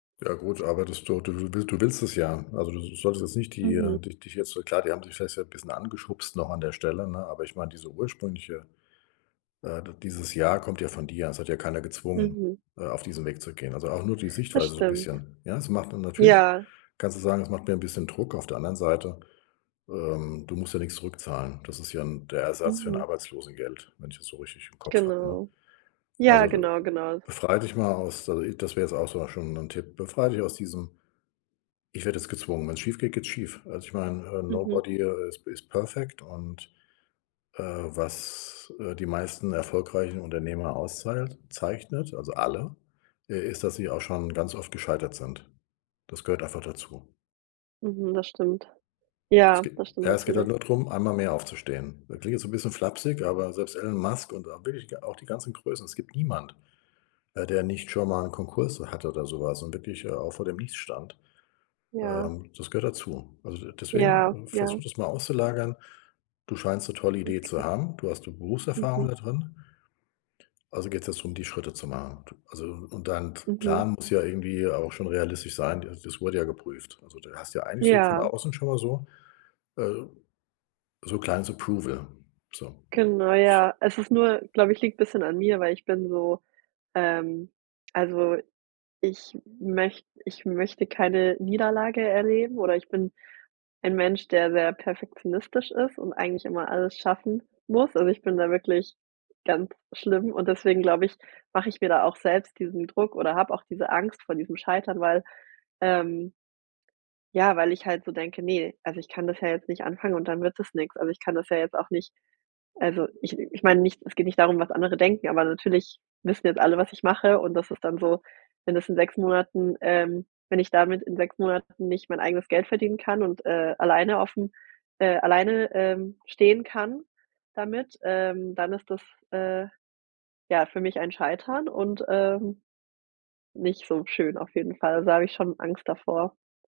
Ja gut, aber das du du du will du willst es ja. Also, du so solltest jetzt nicht die Mhm. dich dich jetzt so klar, die haben dich vielleicht ja so 'n bisschen angeschubst noch an der Stelle, ne, aber ich meine, diese ursprüngliche äh, d dieses ja, kommt ja von dir. Es hat ja keiner gezwungen, Mhm. äh, auf diesen Weg zu gehen. Also, auch nur die Das Sichtweise so 'n stimmt, bisschen, ja? Es macht dann natürlich ja. kannst du sagen, es macht mir 'n bisschen Druck, auf der anderen Seite ähm, du musst ja nix zurückzahlen, das ist ja 'n der Ersatz für 'n Mhm. Arbeitslosengeld, wenn ich das so richtig im Kopf habe, ne? Genau. Ja, Also, du genau, genau. befrei dich mal aus der das wäre jetzt auch sogar schon 'n Tipp. Befrei dich aus diesem: „Ich werde jetzt gezwungen“, wenn's schiefgeht, geht's schief. Also, ich meine, äh, Mhm. Nobody, äh, is p is perfect und, äh, was, äh, die meisten erfolgreichen Unternehmer auszahlt zeichnet, also, alle, äh, ist, dass sie auch schon ganz oft gescheitert sind. Das gehört einfach dazu. Mhm, das stimmt. Es Ja geht das stimmt ja, es geht halt natürlich. nur darum, einmal mehr aufzustehen. Das klingt jetzt so 'n bisschen flapsig, aber selbst Elon Musk und, äh wirklich auch die ganzen Größen, es gibt niemand, äh, der nicht schon mal 'nen Konkurs hatte oder so was und wirklich, äh, auch vor dem Nichts stand, Ja. ähm, das gehört dazu. Also, de deswegen, Ja, äh, ja. versuch das mal auszulagern. Du scheinst 'ne tolle Idee zu Okay. haben. Du hast 'ne Berufserfahrung Mhm. da drin. Also, geht's jetzt darum, die Schritte zu machen, du also, und dein t Mhm. Plan muss ja irgendwie auch schon realistisch sein, d das wurde ja geprüft. Also, du hast ja eigentlich so von Ja. außen schon mal so äh, so kleines Approval, so, Genau s ja, es ist nur glaube ich, liegt 'n bisschen an mir, weil ich bin so ähm, also, ich möcht ich möchte keine Niederlage erleben oder ich bin ein Mensch, der sehr perfektionistisch ist und eigentlich immer alles schaffen muss. Also, ich bin da wirklich ganz schlimm und deswegen glaube ich, mache ich mir da auch selbst diesen Druck oder habe auch diese Angst vor diesem Scheitern, weil, ähm ja, weil ich halt so denke: „Ne? Also, ich kann das ja jetzt nicht anfangen und dann wird das nix.“ Also, ich kann das ja jetzt auch nicht also, ich ich meine nicht es geht nicht darum, was andere denken, aber natürlich wissen jetzt alle, was ich mache und das ist dann so, wenn das in 6 Monaten, ähm wenn ich damit in 6 Monaten nicht mein eigenes Geld verdienen kann und, äh, alleine aufm äh, alleine, ähm, stehen kann damit, ähm, dann ist das, äh, ja für mich ein Scheitern und, ähm, nicht so schön auf jeden Fall. Da habe ich schon Angst davor.